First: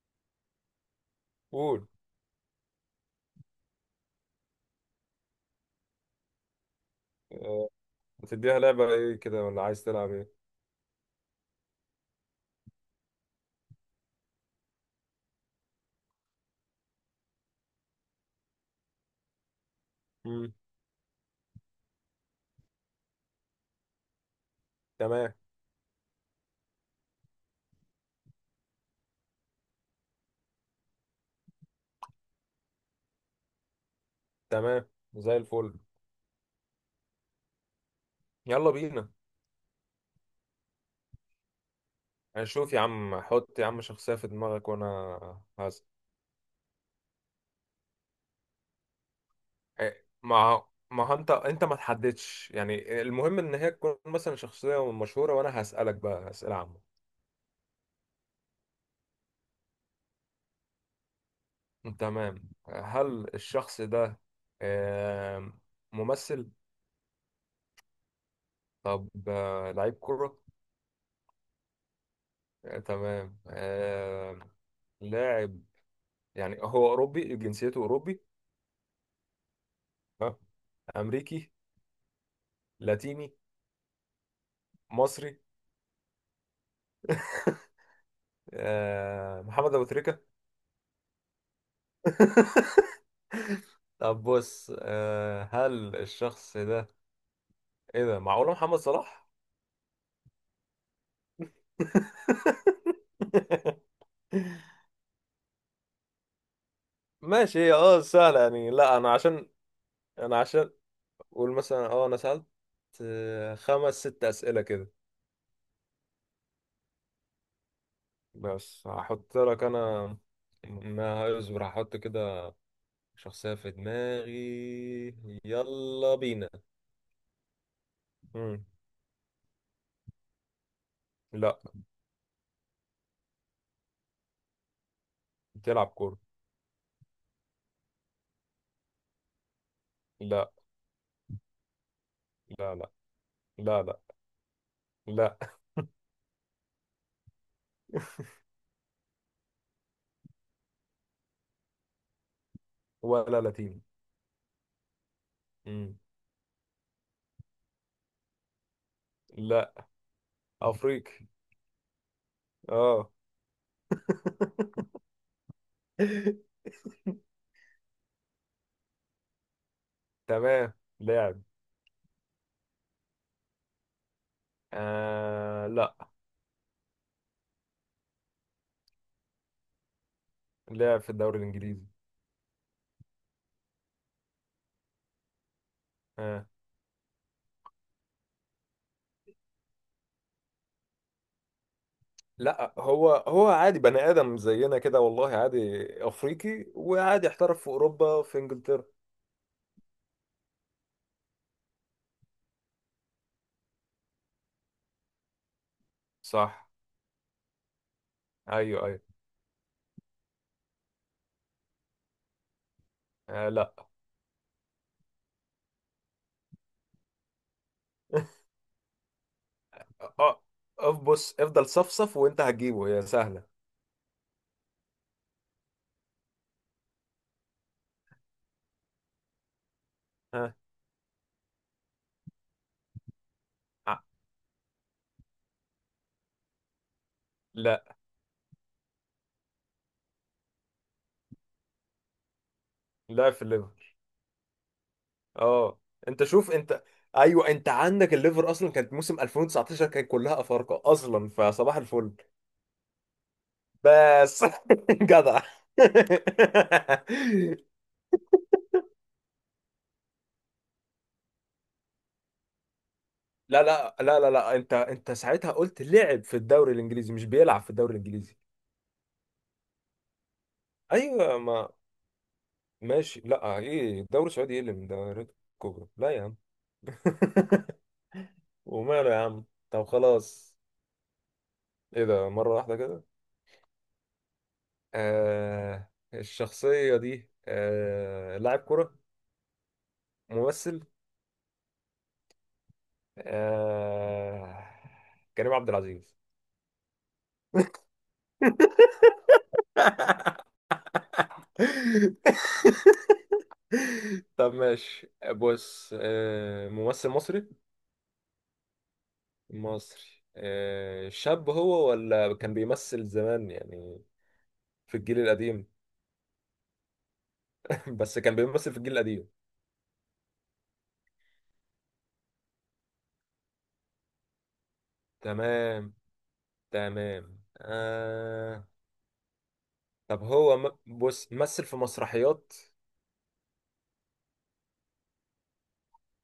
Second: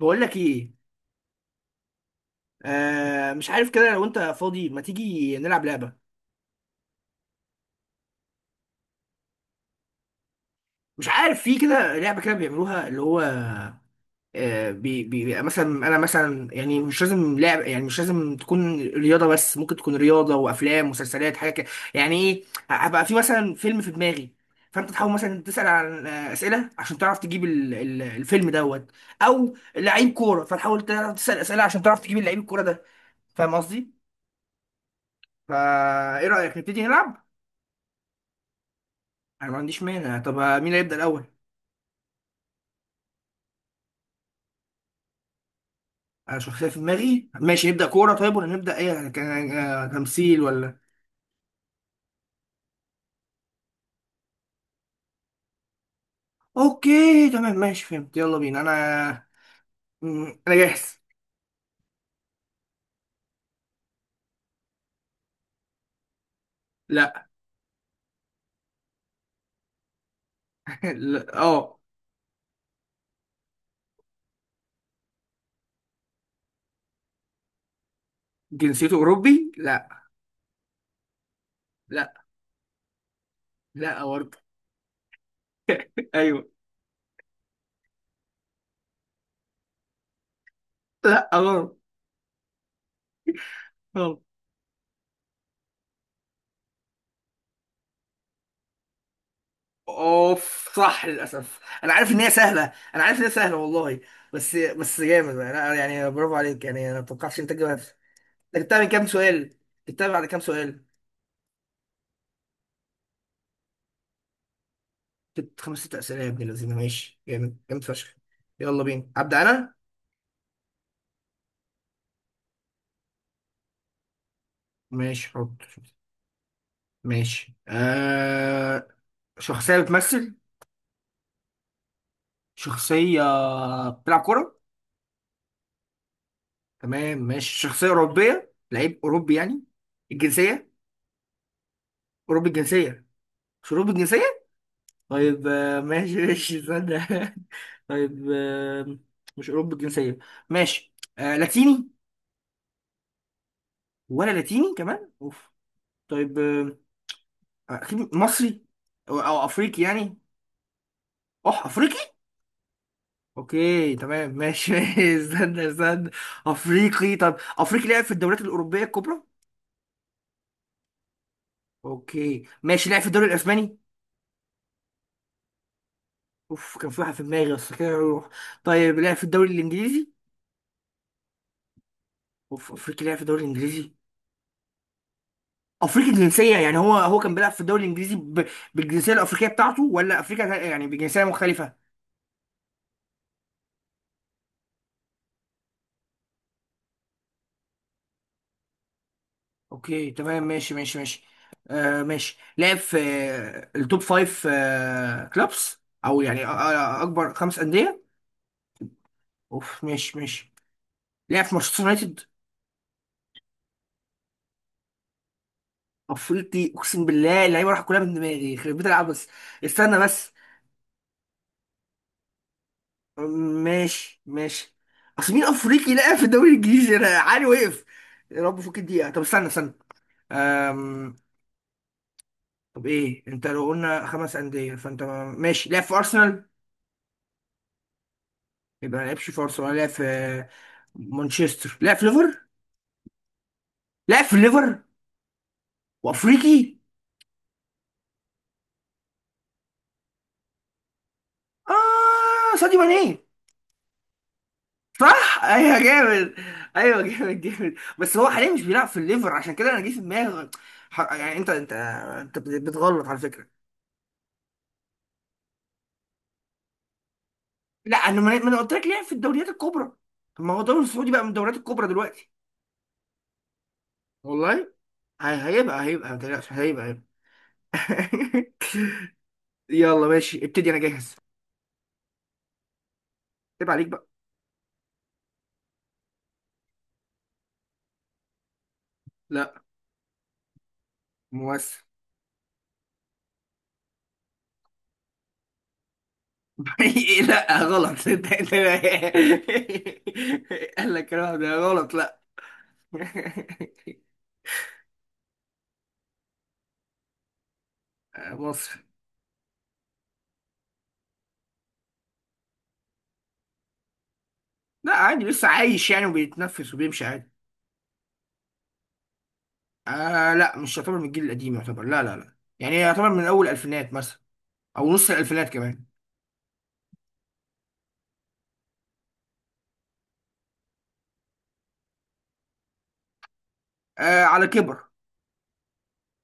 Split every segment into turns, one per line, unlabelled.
بقول لك ايه.
قول.
آه مش عارف كده، لو انت فاضي ما تيجي نلعب لعبه.
آه، هتديها لعبة ايه كده ولا عايز تلعب ايه؟
مش عارف في كده لعبه كده بيعملوها، اللي هو مثلا انا، مثلا يعني مش لازم لعب، يعني مش لازم تكون رياضه، بس ممكن تكون رياضه
مم.
وافلام مسلسلات حاجه كده. يعني ايه، هبقى في مثلا فيلم في دماغي، فانت تحاول
تمام.
مثلا تسال عن اسئله عشان تعرف تجيب الفيلم دوت، او لعيب كوره، فتحاول تعرف تسال اسئله عشان تعرف تجيب اللعيب الكوره ده. فاهم قصدي؟
تمام، زي الفل.
فايه رايك نبتدي نلعب.
يلا بينا.
انا ما عنديش مانع، طب مين هيبدا الاول؟
هنشوف يا عم، حط يا عم شخصية في دماغك وانا هز.
انا شخصيه في دماغي، ماشي نبدا كوره طيب، ولا نبدا ايه، يعني كان
إيه،
تمثيل
ما
ولا.
ما هو انت ما تحددش، يعني المهم ان هي تكون مثلا شخصية مشهورة وانا هسألك بقى أسئلة عامة.
اوكي تمام ماشي فهمت، يلا بينا انا. انا جاهز.
تمام. هل الشخص ده آم، ممثل؟
لا.
طب لعيب كرة؟
لا اه.
تمام. لاعب. يعني هو أوروبي، جنسيته أوروبي؟
جنسيته اوروبي؟ لا
ها، امريكي؟
لا.
لاتيني؟
لا برضه.
مصري؟
ايوه.
محمد ابو تريكه؟
لا غلط. غلط.
طب بص، هل الشخص ده، ايه ده، معقوله محمد صلاح؟
اوف صح، للاسف انا عارف ان هي سهله، انا عارف ان هي سهله والله، بس بس جامد، انا يعني برافو عليك، يعني انا ما توقعتش انت
ماشي،
تجيبها.
هي
انت
سهله يعني.
جبتها من
لا،
كام
انا عشان
سؤال، جبتها بعد كام
انا عشان
سؤال؟
قول مثلا، انا سالت خمس ست اسئله كده.
ست، خمس ست أسئلة يا ابن الذين، ماشي جامد جامد فشخ. يلا
بس
بينا
هحط
أبدأ
لك
أنا.
انا، ما اصبر، هحط كده شخصيه في دماغي.
ماشي حط.
يلا بينا.
ماشي
مم.
آه. شخصية بتمثل؟
لا.
شخصية بتلعب كورة.
بتلعب كورة.
تمام ماشي، شخصية أوروبية، لعيب أوروبي يعني،
لا،
الجنسية، أوروبي
لا، لا،
الجنسية، مش
لا،
أوروبي
لا،
الجنسية؟ طيب
لا،
آه ماشي ماشي استنى طيب آه، مش أوروبي الجنسية، ماشي. آه لاتيني،
ولا لاتيني.
ولا لاتيني كمان، أوف.
مم.
طيب آه، أكيد مصري، أو أفريقي
لا.
يعني.
أفريقي.
أح أفريقي؟
اه.
أوكي تمام ماشي استنى استنى. أفريقي، طب أفريقي لعب في الدوريات الأوروبية الكبرى؟
تمام. لاعب.
أوكي ماشي، لعب في الدوري الأسباني؟
آه، لا.
أوف كان في واحد في دماغي بس كده يروح. طيب لعب في الدوري الإنجليزي؟
لاعب في الدوري الإنجليزي.
أوف، أفريقي لعب في الدوري الإنجليزي؟ أفريقي
آه،
الجنسية، يعني هو كان بيلعب في الدوري الإنجليزي ب... بالجنسية الأفريقية بتاعته، ولا أفريقيا يعني بجنسية مختلفة؟
لا. هو هو عادي بني آدم زينا كده، والله عادي. أفريقي وعادي احترف في أوروبا في إنجلترا.
أوكي تمام ماشي ماشي ماشي. آه ماشي، لعب في التوب فايف كلوبس، أو يعني
صح.
أكبر خمس أندية؟
أيوه، أيوه.
اوف ماشي ماشي. لعب في مانشستر يونايتد؟
آه، لا.
افريقي، اقسم بالله اللعيبه راح كلها من دماغي، خربت بيت العب بس. استنى بس.
اه، بص، افضل صفصف وأنت هتجيبه، هي سهلة.
ماشي ماشي. اصل مين افريقي لعب في الدوري الانجليزي، انا عالي وقف. يا رب فوق الدقيقه، طب استنى استنى.
ها.
أم... طب ايه، انت لو
آه.
قلنا خمس انديه فانت. ماشي لعب في ارسنال،
لا،
يبقى ما لعبش في ارسنال. لعب في مانشستر، لعب في ليفر،
لاعب في الليفر.
لعب في ليفر
اه، انت، شوف
وافريقي.
انت. ايوه، انت عندك الليفر اصلا كانت موسم 2019 كان كلها افارقه اصلا، فصباح الفل
اه ساديو ماني.
بس. جدع.
صح ايوه جامد. ايوه جامد جامد، بس هو حاليا مش بيلعب في الليفر، عشان كده انا جه في دماغي. يعني انت انت بتغلط على فكره.
لا، لا، لا، لا، لا، انت ساعتها قلت لعب في الدوري الانجليزي، مش بيلعب في الدوري
لا انا
الانجليزي.
ما ما انا قلت لك لعب في الدوريات الكبرى. طب ما هو الدوري السعودي بقى من
ايوه،
الدوريات
ما
الكبرى دلوقتي.
ماشي. لا، ايه الدوري السعودي، ايه
والله.
اللي من دوريات
هيبقى
الكبرى؟
هيبقى
لا
ما
يا عم.
تقلقش، هيبقى.
وماله يا عم. طب
يلا ماشي
خلاص.
ابتدي انا جاهز.
ايه ده مره واحده كده.
عيب عليك بقى.
الشخصيه دي لاعب كره؟
لا.
ممثل.
ممثل.
آه... كريم عبد العزيز؟
إيه، لا غلط. انت قال لك الكلام ده غلط، لا.
طب ماشي بص، ممثل مصري؟
مصري.
مصري. شاب هو ولا كان بيمثل زمان يعني؟
لا
في الجيل
عادي لسه
القديم؟
عايش يعني، وبيتنفس وبيمشي عادي.
بس كان بيمثل في الجيل القديم.
آه لا، مش يعتبر من الجيل القديم يعتبر، لا لا لا، يعني يعتبر من اول الالفينات مثلا، او نص الالفينات كمان.
تمام، تمام. طب هو بص، مثل في مسرحيات؟
آه على كبر.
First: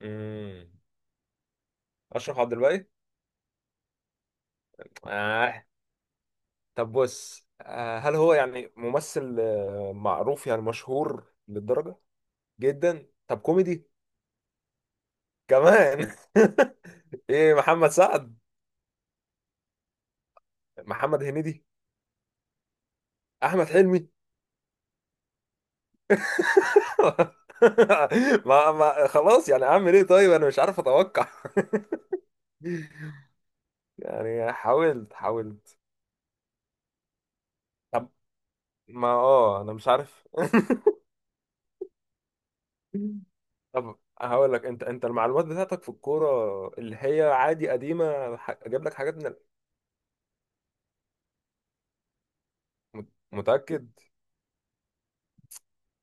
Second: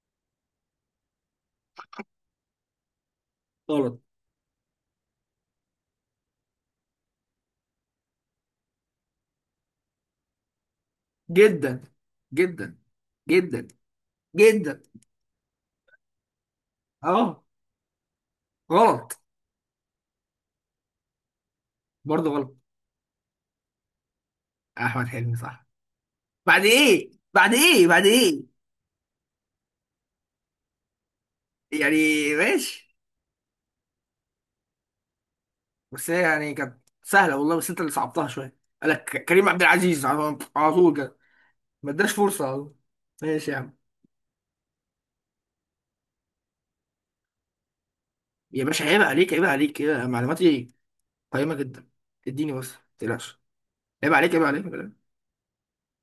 مم. أشرف عبد الباقي؟
غلط.
آه. طب بص، هل هو يعني ممثل معروف؟ يعني مشهور
جدا
للدرجة؟
جدا.
جدا. طب
جدا
كوميدي
جدا.
كمان؟
اه.
ايه، محمد سعد؟
غلط.
محمد هنيدي؟
برضه غلط.
احمد حلمي؟
احمد حلمي صح. بعد ايه، بعد ايه، بعد ايه
ما خلاص، يعني اعمل ايه؟ طيب انا مش عارف اتوقع.
يعني. ماشي.
يعني حاولت حاولت.
بس هي يعني كانت سهله والله، بس انت اللي
طب
صعبتها شويه.
ما،
قالك كريم عبد
انا مش
العزيز
عارف.
على على طول كده، ما اداش فرصه. ماشي يا عم،
طب هقول لك، انت المعلومات بتاعتك في الكورة اللي هي عادي قديمة،
يا
اجيب
باشا
لك
عيب
حاجات
عليك
من.
عيب عليك، يا معلوماتي قيمة جدا، اديني بس ما تقلقش.
متأكد؟
عيب عليك عيب عليك عيب عليك.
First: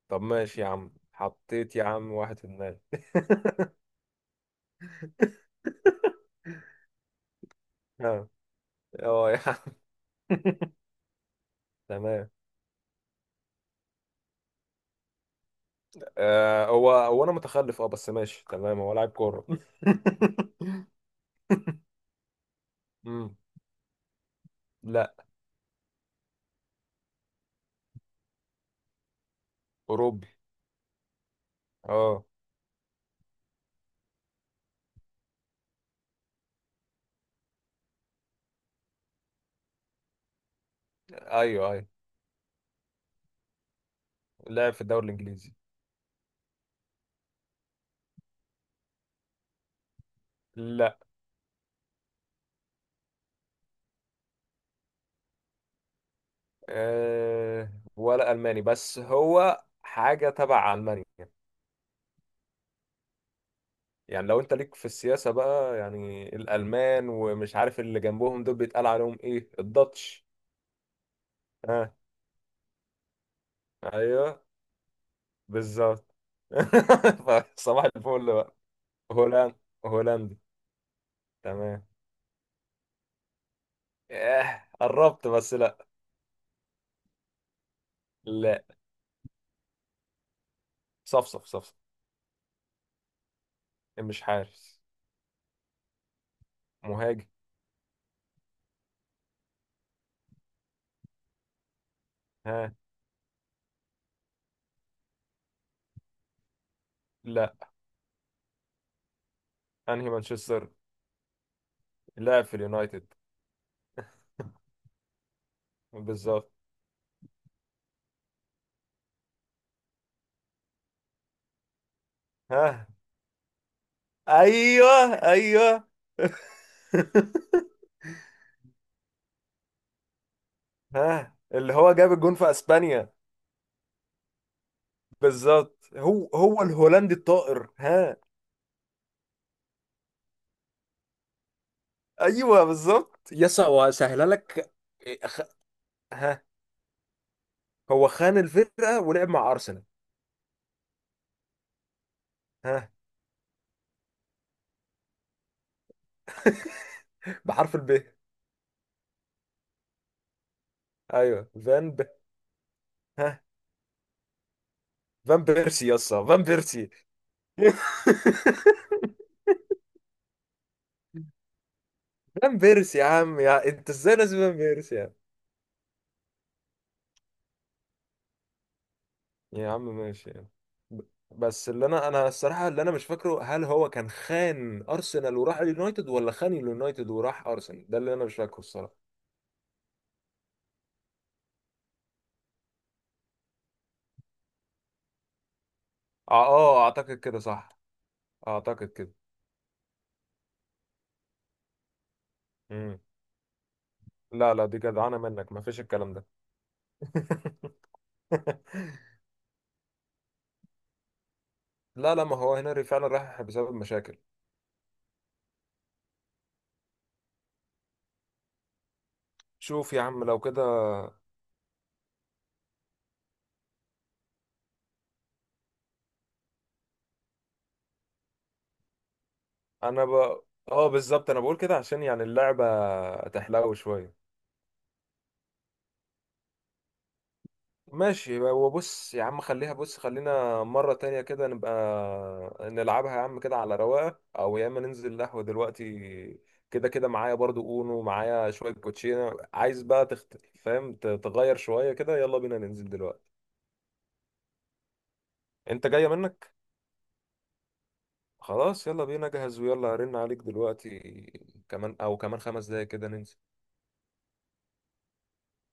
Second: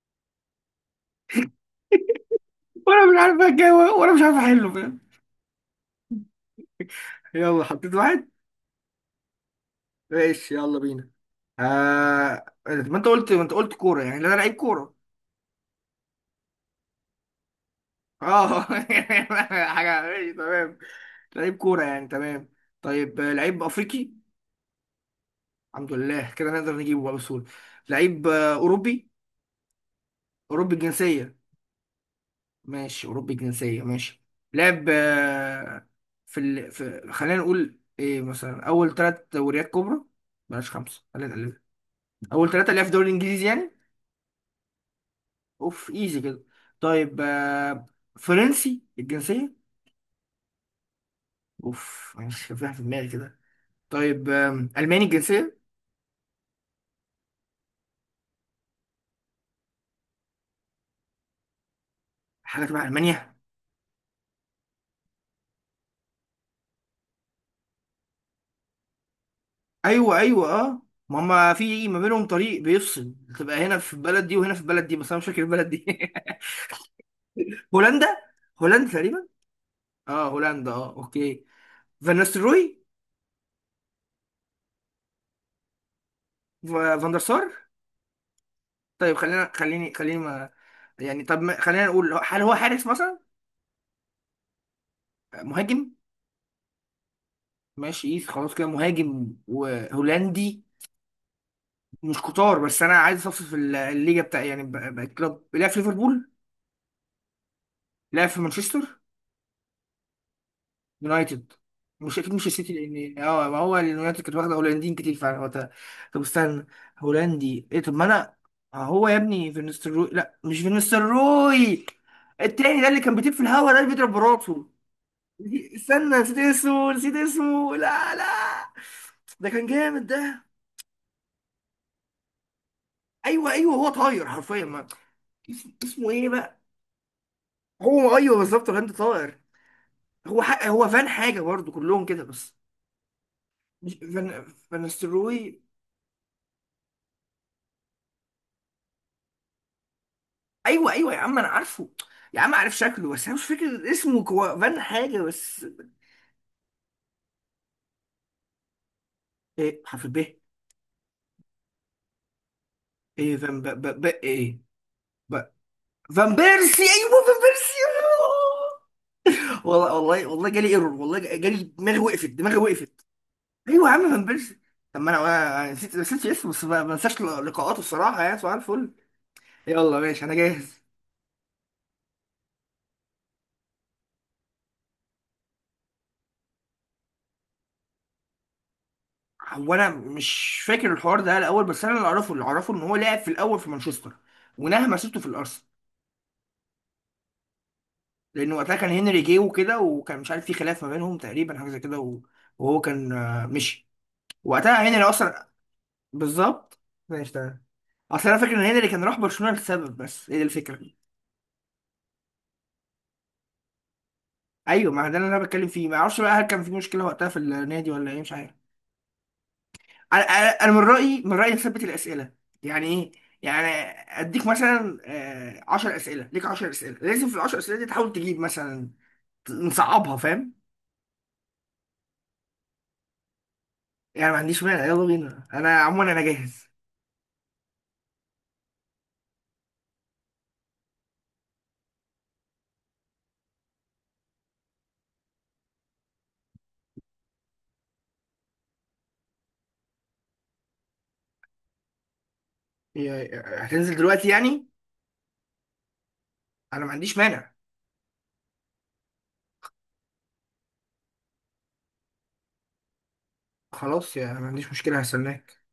طب ماشي يا عم، حطيت يا عم واحد في دماغي.
وانا مش عارف اتجاوب، وانا مش عارف احله، فاهم. يلا حطيت
اه،
واحد.
اه يا عم.
ماشي يلا بينا.
تمام.
ما انت قلت كورة، يعني انا لعيب كورة.
هو هو انا متخلف، بس ماشي،
اه
تمام، هو لاعب كورة.
حاجة ماشي تمام. لعيب كورة يعني، تمام. طيب
امم
لعيب افريقي؟
لا.
الحمد لله كده نقدر نجيبه بقى بسهولة. لعيب اوروبي،
اوروبي.
اوروبي الجنسية.
اه،
ماشي أوروبي الجنسية، ماشي. لعب في ال... في، خلينا نقول إيه مثلا، أول ثلاث دوريات كبرى، بلاش خمسة خلينا نقلل،
ايوه، ايوه،
أول ثلاثة اللي هي في الدوري الإنجليزي يعني.
لعب في الدوري الانجليزي.
أوف إيزي كده. طيب فرنسي الجنسية؟
لا.
أوف، مش كان في واحد في دماغي كده. طيب ألماني الجنسية؟
ولا الماني بس هو حاجه تبع المانيا.
حاجة تبع ألمانيا؟
يعني لو انت ليك في السياسه بقى يعني، الالمان ومش عارف اللي جنبهم دول بيتقال عليهم ايه،
أيوه
الداتش.
أيوه أه. ما هما في
ها،
ما بينهم طريق بيفصل، تبقى هنا في
اه،
البلد دي
ايوه،
وهنا في البلد دي، بس أنا مش فاكر البلد دي
بالظبط. صباح
هولندا،
الفل بقى.
هولندا تقريبا.
هولاند.
اه
هولندي.
هولندا اه اوكي.
تمام.
فان نيستلروي؟
اه، قربت بس لا.
فان دير سار؟
لا.
طيب خلينا، خليني خليني ما، يعني طب
صفصف، صفصف.
خلينا نقول، هل هو حارس مثلا؟
مش حارس.
مهاجم.
مهاجم.
ماشي إيه، خلاص كده مهاجم وهولندي، مش كتار.
ها،
بس انا عايز اصفصف في الليجا بتاع، يعني بقى كلوب. لعب في ليفربول؟
لا.
لعب في مانشستر
انهي مانشستر؟
يونايتد؟ مش اكيد
لاعب
مش
في
السيتي،
اليونايتد،
لان اه ما هو اليونايتد كانت واخده هولنديين كتير فعلا وقتها. طب
بالظبط.
استنى، هولندي ايه، طب ما انا. هو يا ابني فينستروي، لا مش فينستروي، التاني ده
ها.
اللي كان بيطير في الهوا، ده اللي بيضرب براته.
ايوه، ايوه.
استنى، نسيت اسمه، نسيت اسمه، لا لا. ده كان جامد ده.
ها، اللي هو جاب الجون في اسبانيا،
ايوه ايوه، هو طاير حرفيا ما.
بالظبط.
اسمه ايه
هو
بقى.
هو الهولندي الطائر.
هو
ها.
ايوه بالظبط الهند طاير، هو حق، هو فان حاجه برضو كلهم كده بس.
ايوه، بالظبط، يسا،
مش
وهسهلها
فان،
لك. إيه، أخ-
فانستروي.
ها. هو خان الفرقة ولعب مع أرسنال.
ايوه ايوه يا عم انا عارفه، يا عم عارف
ها،
شكله، بس انا مش فاكر اسمه، كو... فان حاجه بس.
بحرف الب.
ايه حرف ب؟
أيوه، فان ب.
ايه
ها،
فان ب... ب... ب... ايه. ب...
فان بيرسي، يسا،
فان
فان
بيرسي،
بيرسي.
ايوه فان بيرسي. والله والله والله جالي ايرور، والله جالي، دماغي وقفت، دماغي
فان بيرسي يا
وقفت.
عم، يا
ايوه
أنت
يا عم
إزاي
فان
ناسي فان
بيرسي.
بيرسي
طب
يا عم.
ما انا، أنا نسيت، نسيت اسمه، بس ما ما انساش لقاءاته الصراحه، يعني سؤال الفل.
يا عم
يلا ماشي
ماشي
انا
يعني.
جاهز.
ب- بس اللي أنا الصراحة اللي أنا مش فاكره، هل هو كان خان أرسنال وراح اليونايتد ولا خان اليونايتد وراح أرسنال، ده اللي أنا مش فاكره الصراحة.
هو انا مش فاكر الحوار ده الاول، بس انا اللي اعرفه، اللي اعرفه ان هو لعب في الاول في مانشستر، ونهى مسيرته في الارسنال،
آه، آه، أعتقد كده صح.
لان وقتها كان
أعتقد كده.
هنري جه وكده، وكان مش عارف في خلاف ما بينهم تقريبا، حاجه زي كده وهو
مم.
كان مشي،
لا، لا، دي
وقتها هنري
جدعانة
اصلا.
منك، مفيش الكلام ده.
بالظبط. ماشي تمام. اصل انا فاكر ان هنري كان راح برشلونه لسبب، بس هي دي الفكره.
لا، لا، ما هو هنري فعلا راح بسبب مشاكل.
ايوه ما ده اللي انا بتكلم فيه، ما اعرفش بقى هل كان في مشكله وقتها في النادي ولا ايه، مش عارف.
شوف يا
انا
عم لو كده.
أنا من رايي، من رايي نثبت الاسئله. يعني ايه يعني، اديك مثلا 10 اسئله ليك، 10 اسئله، لازم في ال 10 اسئله دي تحاول تجيب مثلا،
انا
نصعبها، فاهم.
اه بالظبط، انا بقول كده عشان يعني اللعبة تحلو شوية.
يعني ما عنديش مانع يلا بينا، انا عموما انا جاهز.
ماشي، وبص يا عم، خليها، بص، خلينا مرة تانية كده نبقى نلعبها يا عم كده على رواقة، او يا اما ننزل قهوة دلوقتي، كده كده معايا برضو، اونو معايا شوية كوتشينة، عايز بقى فاهم، تغير شوية كده، يلا بينا ننزل دلوقتي.
يا-، هتنزل دلوقتي يعني؟
انت جاية منك؟
انا ما عنديش مانع.
خلاص، يلا بينا، جهز، ويلا هرن عليك دلوقتي كمان، او كمان 5 دقايق كده ننزل.
خلاص يا، ما عنديش مشكله هستناك.